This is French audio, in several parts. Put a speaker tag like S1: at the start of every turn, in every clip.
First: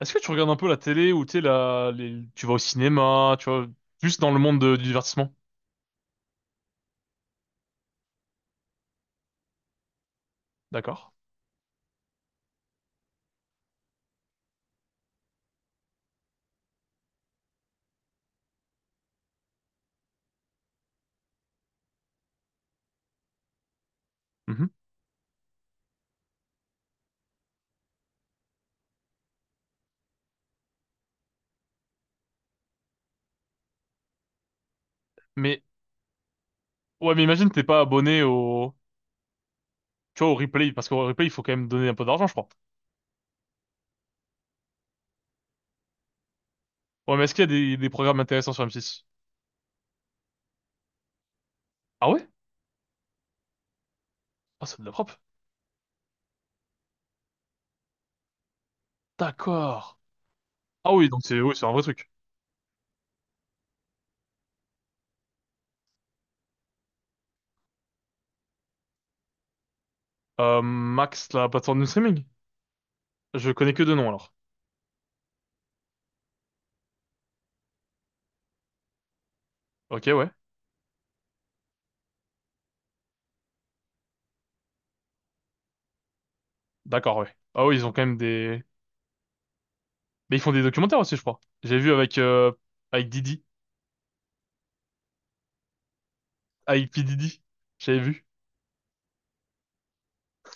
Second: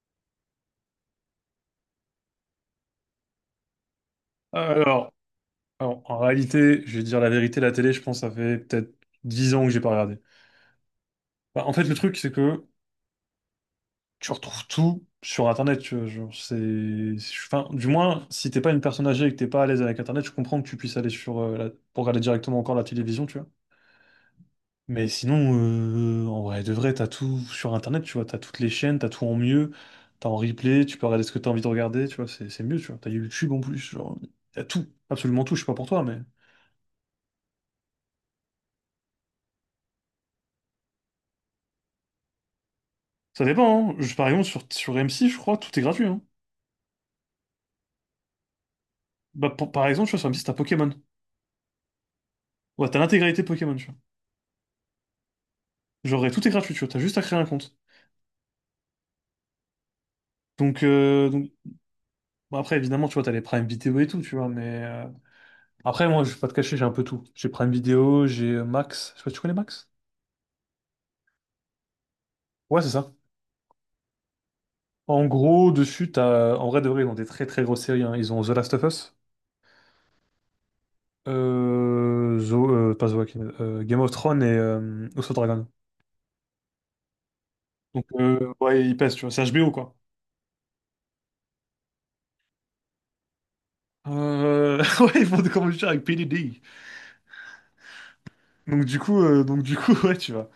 S1: Est-ce que tu regardes un peu la télé ou tu sais, tu vas au cinéma, tu vois, plus dans le monde du
S2: Alors,
S1: divertissement?
S2: alors, en réalité, je vais dire la vérité, la télé, je pense, ça fait peut-être 10 ans que j'ai pas regardé.
S1: D'accord.
S2: Bah, en fait, le truc, c'est que tu retrouves tout sur Internet. Tu vois, genre, enfin, du moins, si t'es pas une personne âgée et que t'es pas à l'aise avec Internet, je comprends que tu puisses aller sur pour regarder directement encore la télévision, tu vois.
S1: Mhm.
S2: Mais sinon, en vrai, de vrai, t'as tout sur Internet, tu vois. T'as toutes les chaînes, t'as tout en mieux, t'as en replay, tu peux regarder ce que t'as envie de regarder, tu vois. C'est mieux, tu vois. T'as YouTube en plus, genre, t'as tout, absolument tout. Je
S1: Mais,
S2: sais pas pour toi, mais.
S1: ouais, mais imagine t'es pas abonné au, tu vois, au replay, parce qu'au replay, il faut quand même donner un peu d'argent, je crois.
S2: Ça dépend, hein. Par exemple, sur M6, je crois, tout est gratuit, hein.
S1: Ouais, mais est-ce qu'il y a des programmes intéressants sur m six?
S2: Bah, par exemple, tu vois, sur M6, t'as Pokémon.
S1: Ah ouais?
S2: Ouais, t'as l'intégralité Pokémon, tu vois.
S1: Ah, c'est de la propre.
S2: Genre, et tout est gratuit, tu vois, t'as juste à créer un compte.
S1: D'accord.
S2: Donc,
S1: Ah oui, donc
S2: euh,
S1: c'est,
S2: donc
S1: oui, c'est un vrai truc.
S2: bon, après, évidemment, tu vois, t'as les Prime Vidéo et tout, tu vois, mais. Après, moi, je vais pas te cacher, j'ai un peu tout. J'ai Prime Vidéo, j'ai Max. Je sais pas, tu connais Max?
S1: Max, la plateforme de streaming?
S2: Ouais, c'est ça.
S1: Je connais que deux noms, alors.
S2: En gros, dessus, t'as. En vrai, de vrai, ils ont des très très grosses séries, hein. Ils ont The Last of Us,
S1: Ok, ouais.
S2: pas The Walking Dead, Game of Thrones et House of Dragon.
S1: D'accord, ouais. Ah oui, ils ont quand
S2: Donc,
S1: même des,
S2: ouais, ils pèsent, tu vois, c'est HBO, quoi.
S1: mais ils font des documentaires aussi, je crois. J'ai vu avec Didi,
S2: Ouais, ils font des combats avec PDD.
S1: avec P. Didi. J'avais vu.
S2: Donc du coup, ouais, tu vois.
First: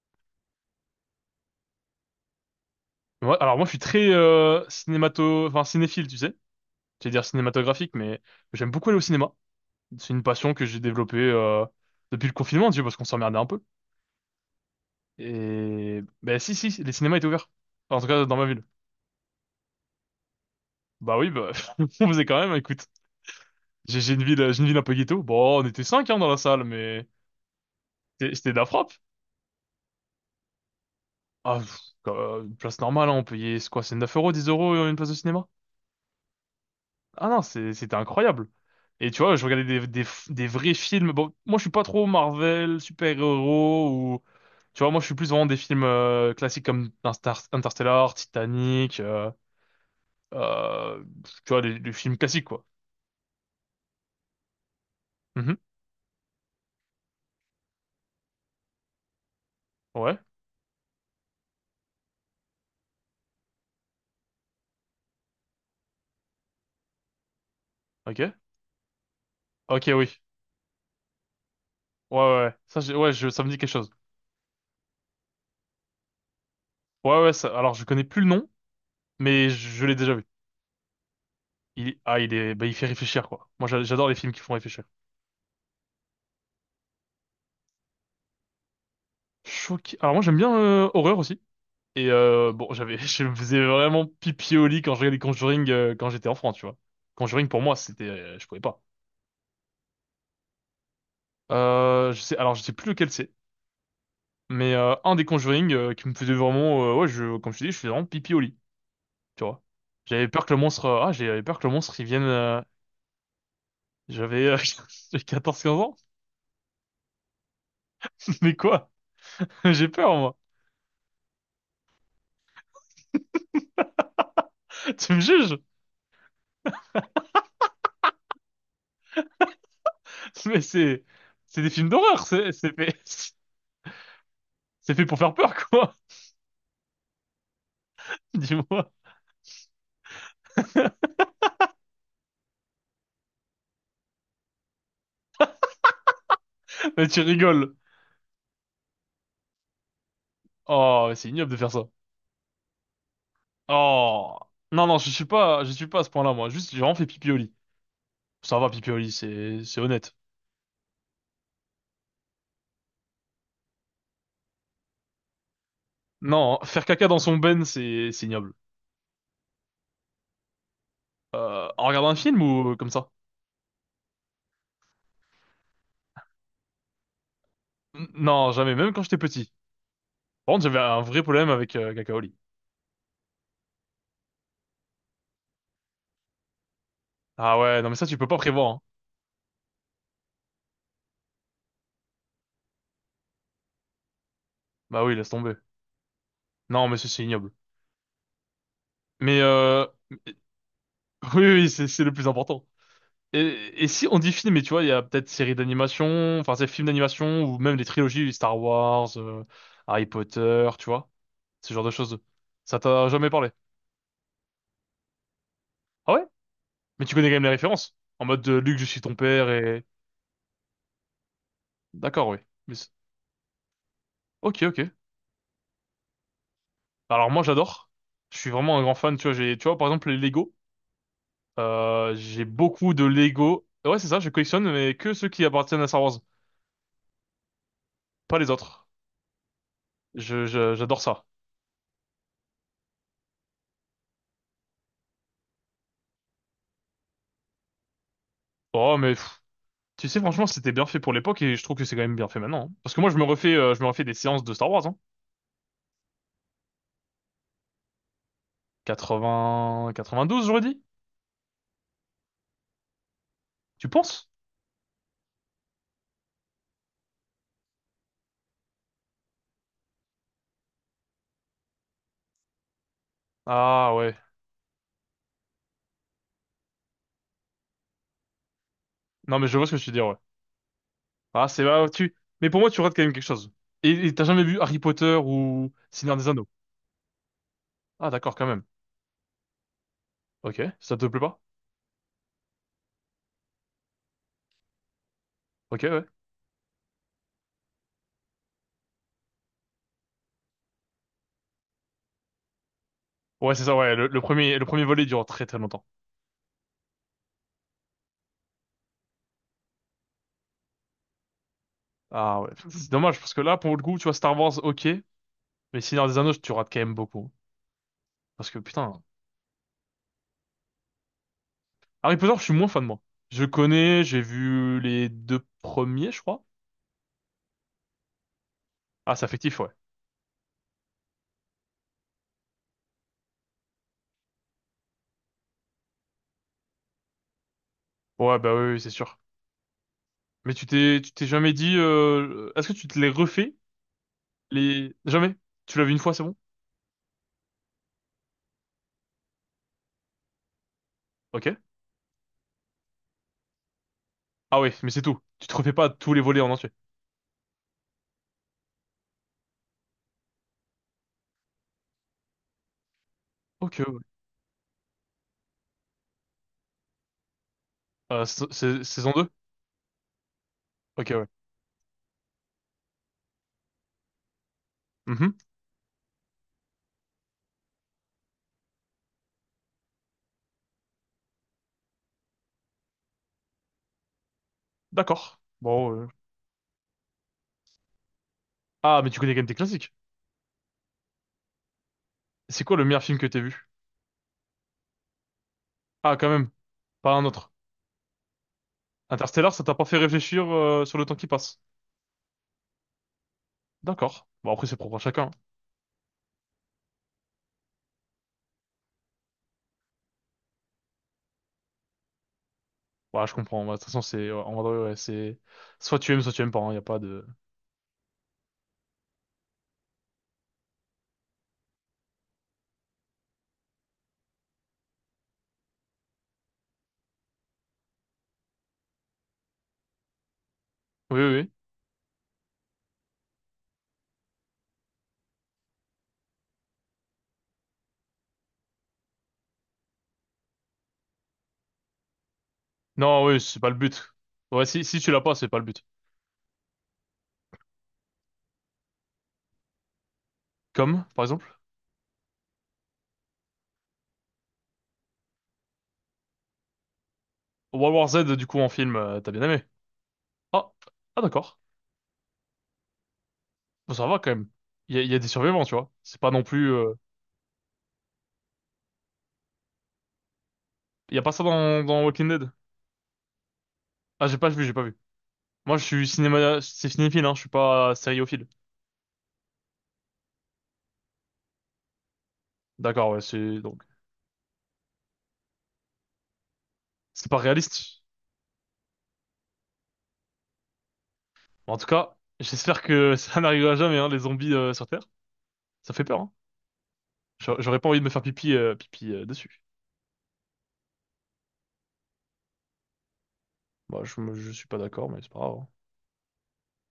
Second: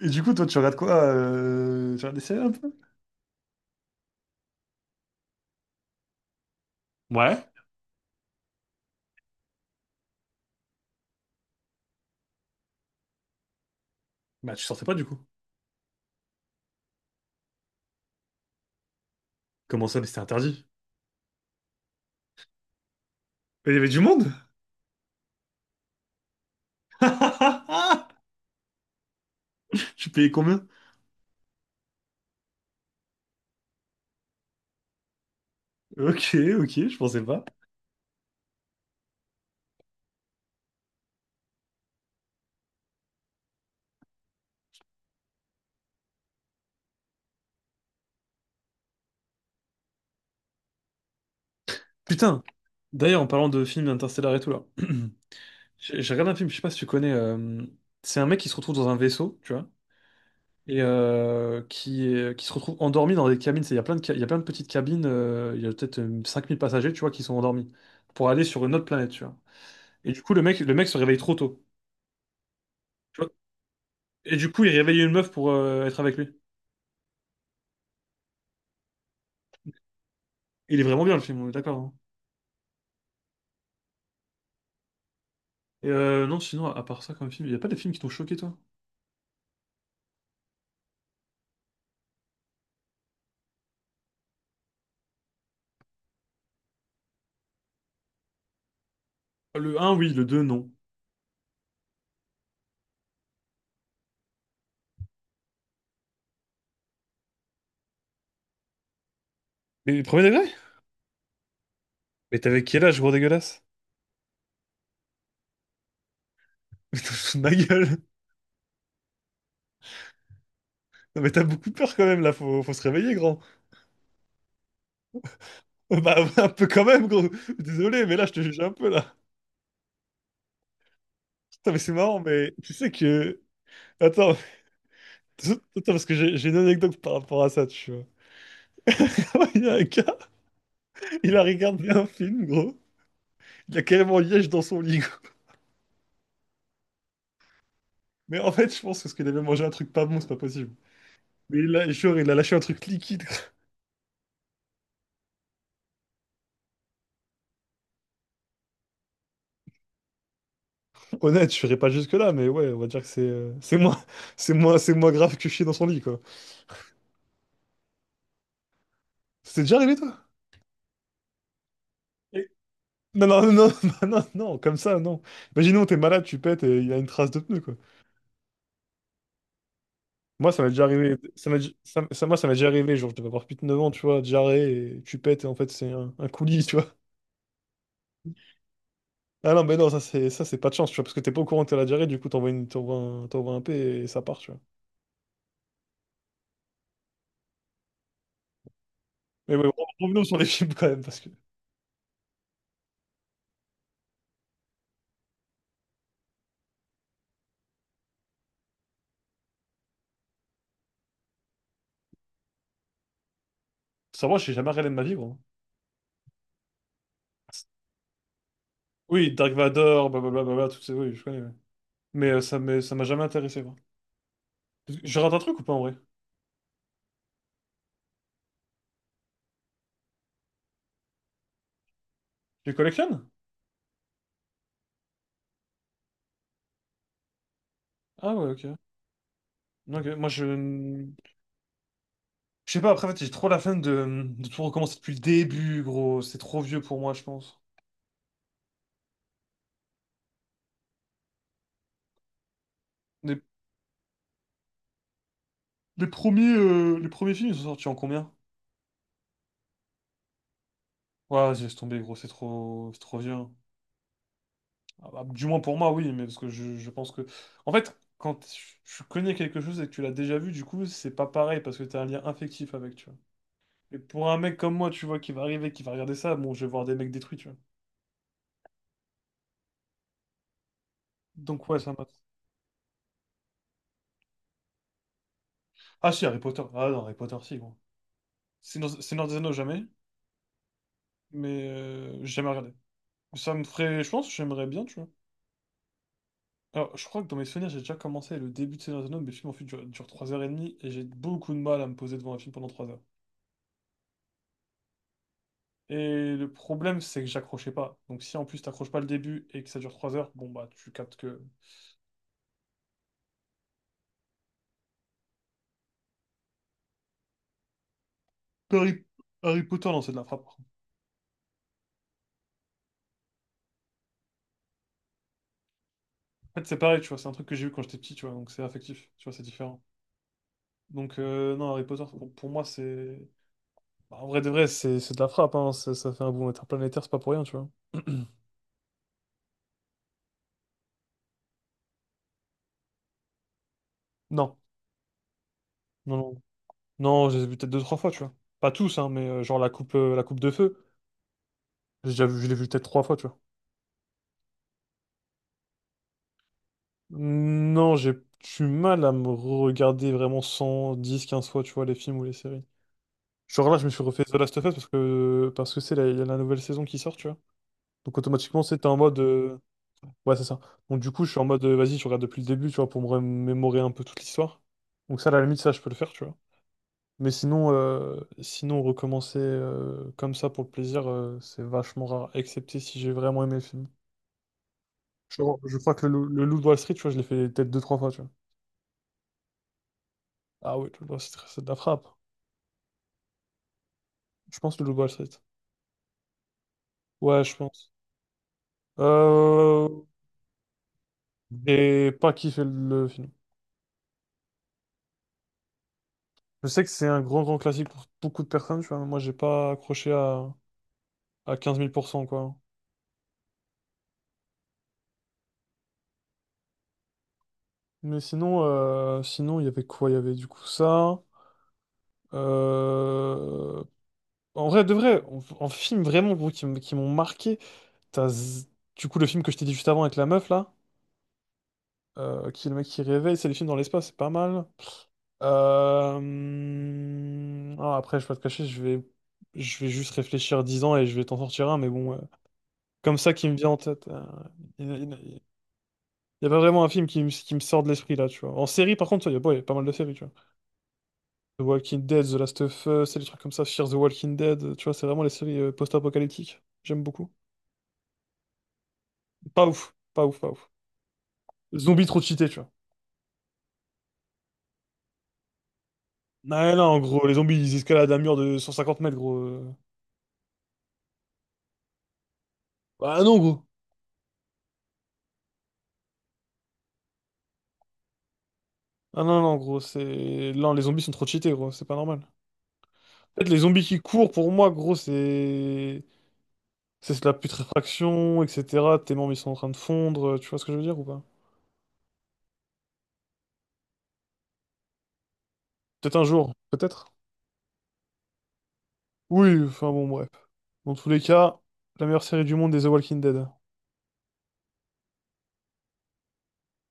S2: Et du coup, toi, tu regardes des séries un peu?
S1: Ouais, alors moi je suis très enfin cinéphile, tu sais. J'allais dire
S2: Ouais.
S1: cinématographique, mais j'aime beaucoup aller au cinéma. C'est une passion que j'ai développée depuis le confinement, tu sais, parce qu'on s'emmerdait un peu.
S2: Bah, tu sortais pas du coup.
S1: Et ben si si, les cinémas étaient ouverts. Enfin, en tout cas dans ma ville.
S2: Comment ça, mais c'était interdit?
S1: Bah oui, bah on faisait quand même. Écoute,
S2: Mais il y avait
S1: j'ai
S2: du
S1: j'ai une
S2: monde?
S1: ville, un peu ghetto. Bon, on était cinq hein, dans la salle, mais c'était de la frappe.
S2: Tu payais combien?
S1: Ah, une place normale, hein, on payait c'est quoi, c'est 9 euros, 10 euros une place de cinéma?
S2: Ok, ok, je pensais
S1: Ah non,
S2: pas.
S1: c'était incroyable. Et tu vois, je regardais des vrais films. Bon, moi, je suis pas trop Marvel, super-héros ou... Tu vois, moi, je suis plus vraiment des films classiques comme Interstellar, Titanic, euh, tu vois, des films
S2: Putain,
S1: classiques, quoi.
S2: d'ailleurs, en parlant de films interstellaires et tout là,
S1: Mhm.
S2: j'ai regardé un film, je sais pas si tu connais. C'est un mec qui se retrouve dans un vaisseau, tu vois.
S1: Ouais,
S2: Et qui se retrouvent endormis dans des cabines. Il y a plein de petites cabines, il y a peut-être 5 000 passagers, tu vois, qui sont endormis pour
S1: ok.
S2: aller sur une autre planète, tu vois.
S1: Ok,
S2: Et du
S1: oui.
S2: coup, le mec se réveille trop tôt.
S1: Ouais, ouais, ouais. Ouais,
S2: Tu vois.
S1: ça me dit quelque chose.
S2: Et du coup, il réveille une meuf pour être avec lui.
S1: Ouais, ouais, alors, je connais plus le nom, mais je l'ai déjà vu.
S2: Il est vraiment bien, le film, on est d'accord, hein.
S1: Ah, bah, il fait réfléchir, quoi. Moi, j'adore les films qui font réfléchir.
S2: Non, sinon, à part ça, comme film, il n'y a pas des films qui t'ont choqué, toi?
S1: Choqué. Alors, moi, j'aime bien horreur aussi. Et bon, je me faisais vraiment pipi au lit quand je regardais Conjuring quand j'étais enfant, tu vois. Conjuring pour moi, je pouvais pas.
S2: Le un oui, le deux non.
S1: Alors je sais plus lequel c'est, mais un des Conjuring qui me faisait vraiment, ouais, comme je te dis, je faisais vraiment pipi au lit, tu vois.
S2: Mais le premier degré?
S1: J'avais peur que le monstre il vienne.
S2: Mais t'avais quel âge, gros dégueulasse?
S1: J'avais, euh, j'ai 14-15 ans,
S2: Mais t'as foutu de ma gueule!
S1: mais quoi? J'ai peur moi.
S2: Non, mais t'as beaucoup peur quand même, là, faut, faut se réveiller, grand.
S1: Tu me juges?
S2: Bah, un peu quand même, gros. Désolé, mais là, je te juge un peu, là.
S1: Mais c'est, c'est des
S2: Attends, mais
S1: films
S2: c'est marrant,
S1: d'horreur,
S2: mais tu sais
S1: c'est
S2: que. Attends,
S1: fait pour faire peur,
S2: attends,
S1: quoi.
S2: parce que j'ai une anecdote par rapport à ça, tu vois.
S1: Dis-moi.
S2: Il y a un gars, il a regardé un film, gros. Il a carrément liège dans son lit, gros.
S1: Mais tu rigoles.
S2: Mais en fait, je pense que parce qu'il avait mangé un truc pas bon, c'est pas possible.
S1: Oh, mais c'est ignoble de
S2: Mais
S1: faire
S2: il
S1: ça.
S2: a, genre, il a lâché un truc liquide.
S1: Oh. Non, non, je suis pas à ce point-là, moi. Juste, j'ai vraiment fait pipi au lit. Ça va, pipi au lit, c'est honnête.
S2: Honnête, je serais pas jusque-là, mais ouais, on va dire que c'est moins, c'est moins grave que chier dans son lit, quoi.
S1: Non, faire caca dans son ben, c'est ignoble.
S2: C'est déjà arrivé, toi?
S1: En regardant un film
S2: Et-
S1: ou comme ça?
S2: Non, non, non, non, non, non, comme ça, non. Imaginons, t'es malade, tu pètes et il y a une trace de pneu, quoi.
S1: Non, jamais, même quand j'étais petit.
S2: Moi,
S1: Par
S2: ça
S1: contre,
S2: m'est
S1: j'avais
S2: déjà
S1: un
S2: arrivé.
S1: vrai problème
S2: Ça m'est-
S1: avec
S2: ça-
S1: caca au
S2: ça-
S1: lit.
S2: Moi, ça m'est déjà arrivé. Genre, je devais avoir plus de 9 ans, tu vois, diarrhée, et tu pètes, et en fait, c'est un coulis, tu vois.
S1: Ah ouais, non, mais ça, tu peux pas prévoir, hein.
S2: Ah non, mais non, ça, c'est pas de chance, tu vois, parce que t'es pas au courant que t'as la diarrhée, du coup, t'envoies un P et ça part, tu vois.
S1: Bah oui, laisse tomber. Non, mais ça, c'est ignoble. Mais,
S2: Mais ouais,
S1: euh,
S2: revenons
S1: oui,
S2: sur les films quand même, parce que
S1: oui, oui, c'est le plus important. Et si on dit film, mais tu vois, il y a peut-être séries d'animation, enfin c'est films d'animation ou même des trilogies Star Wars, Harry Potter, tu vois, ce genre de choses. Ça t'a jamais parlé?
S2: ça, moi, j'ai jamais regardé de ma vie, gros.
S1: Ah ouais? Mais tu connais quand même les références. En mode de Luc, je suis ton
S2: Oui,
S1: père
S2: Dark
S1: et.
S2: Vador, blablabla, tout ça, oui, je connais, ouais.
S1: D'accord,
S2: Mais
S1: oui. Mais
S2: ça m'a jamais intéressé, quoi.
S1: ok, ok.
S2: Je rate un truc ou pas, en vrai?
S1: Alors moi j'adore. Je suis vraiment un grand fan. Tu vois, tu vois, par exemple les Lego. J'ai
S2: Tu les
S1: beaucoup de
S2: collectionnes?
S1: Lego. Ouais, c'est ça. Je collectionne mais que ceux qui appartiennent à Star Wars,
S2: Ah
S1: pas les
S2: ouais, ok.
S1: autres.
S2: Ok, moi, je.
S1: J'adore ça.
S2: Je sais pas, après, en fait, j'ai trop la flemme de tout recommencer depuis le début, gros. C'est trop vieux pour moi, je pense.
S1: Oh mais. Tu sais, franchement, c'était bien fait pour l'époque et je trouve que c'est quand même bien fait maintenant, hein. Parce que moi, je me
S2: Les,
S1: refais, euh, je me refais des séances de Star Wars, hein.
S2: les premiers films, ils sont sortis en combien?
S1: 80, 92, j'aurais dit.
S2: Ouais, j'ai laisse tomber, gros, c'est trop vieux, hein.
S1: Tu penses?
S2: Ah bah, du moins pour moi, oui, mais parce que je pense que. En fait, quand tu connais quelque chose et que tu l'as déjà vu, du coup, c'est pas pareil, parce que t'as un lien affectif avec, tu vois.
S1: Ah
S2: Et
S1: ouais.
S2: pour un mec comme moi, tu vois, qui va arriver, qui va regarder ça, bon, je vais voir des mecs détruits, tu vois.
S1: Non, mais je vois ce que tu veux dire, ouais. Ah, c'est
S2: Donc ouais,
S1: bah,
S2: ça m'a.
S1: tu. Mais pour moi, tu rates quand même quelque chose. Et t'as jamais vu Harry Potter ou
S2: Ah
S1: Seigneur
S2: si,
S1: des
S2: Harry
S1: Anneaux?
S2: Potter. Ah non, Harry Potter, si, gros.
S1: Ah, d'accord, quand même.
S2: Seigneur des Anneaux, jamais.
S1: Ok, ça te plaît pas?
S2: Mais j'ai jamais regardé. Ça me ferait. Je pense que j'aimerais bien, tu vois.
S1: Ok, ouais.
S2: Alors, je crois que dans mes souvenirs, j'ai déjà commencé le début de Seigneur des Anneaux, mais le film en fait dure 3h30 et j'ai beaucoup de mal à me poser devant un film pendant 3 heures.
S1: Ouais, c'est ça, ouais. Le premier volet dure très très longtemps.
S2: Et le problème, c'est que j'accrochais pas. Donc, si en plus t'accroches pas le début et que ça dure 3 heures, bon bah, tu captes que.
S1: Ah ouais. C'est dommage parce que là, pour le coup, tu vois, Star Wars, ok. Mais Seigneur des Anneaux, tu rates quand même beaucoup. Parce que putain,
S2: Harry, Harry Potter, non, c'est de la frappe.
S1: Harry Potter, je suis moins fan, moi. Je connais, j'ai vu les deux premiers, je crois.
S2: En fait, c'est pareil, tu vois, c'est un truc que j'ai eu quand j'étais petit, tu vois, donc c'est affectif,
S1: Ah, c'est
S2: tu vois, c'est
S1: affectif, ouais.
S2: différent. Donc, non, Harry Potter, pour moi, c'est. Bah, en vrai de vrai, c'est de la frappe, hein, ça fait un boom interplanétaire, c'est pas pour rien, tu vois.
S1: Ouais, bah oui, oui, c'est sûr. Mais tu t'es jamais dit, est-ce que tu te les refais?
S2: Non.
S1: Les... Jamais? Tu l'as vu une fois,
S2: Non,
S1: c'est bon?
S2: non. Non, je les ai vus peut-être deux, trois fois, tu vois. Pas tous, hein, mais genre la coupe de feu,
S1: Ok.
S2: j'ai déjà vu, je l'ai vu peut-être trois fois, tu vois.
S1: Ah oui, mais c'est tout. Tu te refais pas tous les volets en entier.
S2: Non, j'ai du mal à me regarder vraiment 100, 10, 15 fois, tu vois, les films ou les séries. Genre là,
S1: Ok,
S2: je me
S1: ouais.
S2: suis refait The Last of Us parce que il y a la nouvelle saison qui sort, tu vois. Donc
S1: Euh, sa-
S2: automatiquement,
S1: sa-
S2: c'était en
S1: saison
S2: mode
S1: 2.
S2: ouais, c'est ça. Donc
S1: Ok,
S2: du coup,
S1: ouais.
S2: je suis en mode vas-y, je regarde depuis le début, tu vois, pour me remémorer un peu toute l'histoire. Donc ça,
S1: Mhm.
S2: à la limite, ça, je peux le faire, tu vois. Mais sinon, sinon recommencer comme ça pour le plaisir, c'est vachement rare, excepté si j'ai vraiment aimé le film.
S1: D'accord.
S2: Je, crois je
S1: Bon,
S2: crois que
S1: euh.
S2: le Loup de Wall Street, tu vois, je l'ai fait peut-être deux, trois fois, tu vois.
S1: Ah, mais tu connais quand même tes classiques.
S2: Ah oui, le Loup de Wall Street, c'est de la frappe.
S1: C'est quoi le meilleur film que t'aies vu?
S2: Je pense le Loup de Wall Street.
S1: Ah, quand même. Pas un
S2: Ouais,
S1: autre.
S2: je pense.
S1: Interstellar, ça t'a pas
S2: Euh,
S1: fait réfléchir, sur le temps qui passe.
S2: et pas kiffé le film.
S1: D'accord. Bon, après, c'est propre à chacun, hein.
S2: Je sais que c'est un grand, grand classique pour beaucoup de personnes, tu vois. Moi, j'ai pas accroché à 15 000 %, quoi.
S1: Ouais, je comprends. Bah, de toute façon, c'est, ouais, en vrai, ouais, c'est, soit tu aimes pas, il n'y a pas de...
S2: Mais sinon, sinon, il y avait quoi? Il y avait du coup ça. Euh, En vrai, de vrai, en film vraiment, gros, qui m'ont marqué, t'as z- du coup le film que je t'ai dit juste avant avec la meuf là,
S1: Oui, oui, oui.
S2: qui est le mec qui réveille, c'est les films dans l'espace, c'est pas mal. Après, je vais pas te cacher, je vais juste réfléchir 10 ans et je vais t'en sortir un, mais bon, comme
S1: Non,
S2: ça
S1: oui,
S2: qui me
S1: c'est pas
S2: vient
S1: le
S2: en tête.
S1: but. Ouais, si,
S2: Il
S1: si
S2: il-
S1: tu l'as pas,
S2: il-
S1: c'est pas le but.
S2: il y a pas vraiment un film qui, qui me sort de l'esprit là, tu vois. En série, par contre, il y a, bon, il y a pas mal de séries, tu vois.
S1: Comme, par exemple,
S2: The Walking Dead, The Last of Us, c'est des trucs comme ça, Fear the Walking Dead, tu vois, c'est vraiment les séries post-apocalyptiques. J'aime beaucoup.
S1: World War Z, du coup, en film, t'as bien aimé.
S2: Pas ouf, pas ouf, pas ouf.
S1: Ah, ah d'accord.
S2: Zombies trop cheatés, tu vois.
S1: Bon, ça va quand même. Il y a des survivants, tu vois. C'est pas non plus
S2: Non, non, en gros, les zombies, ils escaladent un mur de 150 mètres, gros.
S1: il y a pas ça dans, Walking Dead.
S2: Ah non, gros.
S1: Ah, j'ai pas vu. Moi, c'est cinéphile, hein, je suis pas sériophile.
S2: Ah non, non, gros, c'est. Non, les zombies sont trop cheatés, gros, c'est pas normal.
S1: D'accord, ouais,
S2: En fait, les
S1: donc
S2: zombies qui courent, pour moi, gros, c'est. C'est
S1: c'est
S2: de la
S1: pas réaliste.
S2: putréfaction, etc. Tes membres, ils sont en train de fondre, tu vois ce que je veux dire ou pas?
S1: En tout cas, j'espère que ça n'arrivera jamais, hein, les zombies sur Terre. Ça fait
S2: Peut-être
S1: peur,
S2: un
S1: hein.
S2: jour, peut-être.
S1: J'aurais pas envie de me faire pipi dessus.
S2: Oui, enfin bon, bref. Dans tous les cas, la meilleure série du monde est The Walking Dead.
S1: Bah, je suis pas d'accord, mais c'est pas grave, hein.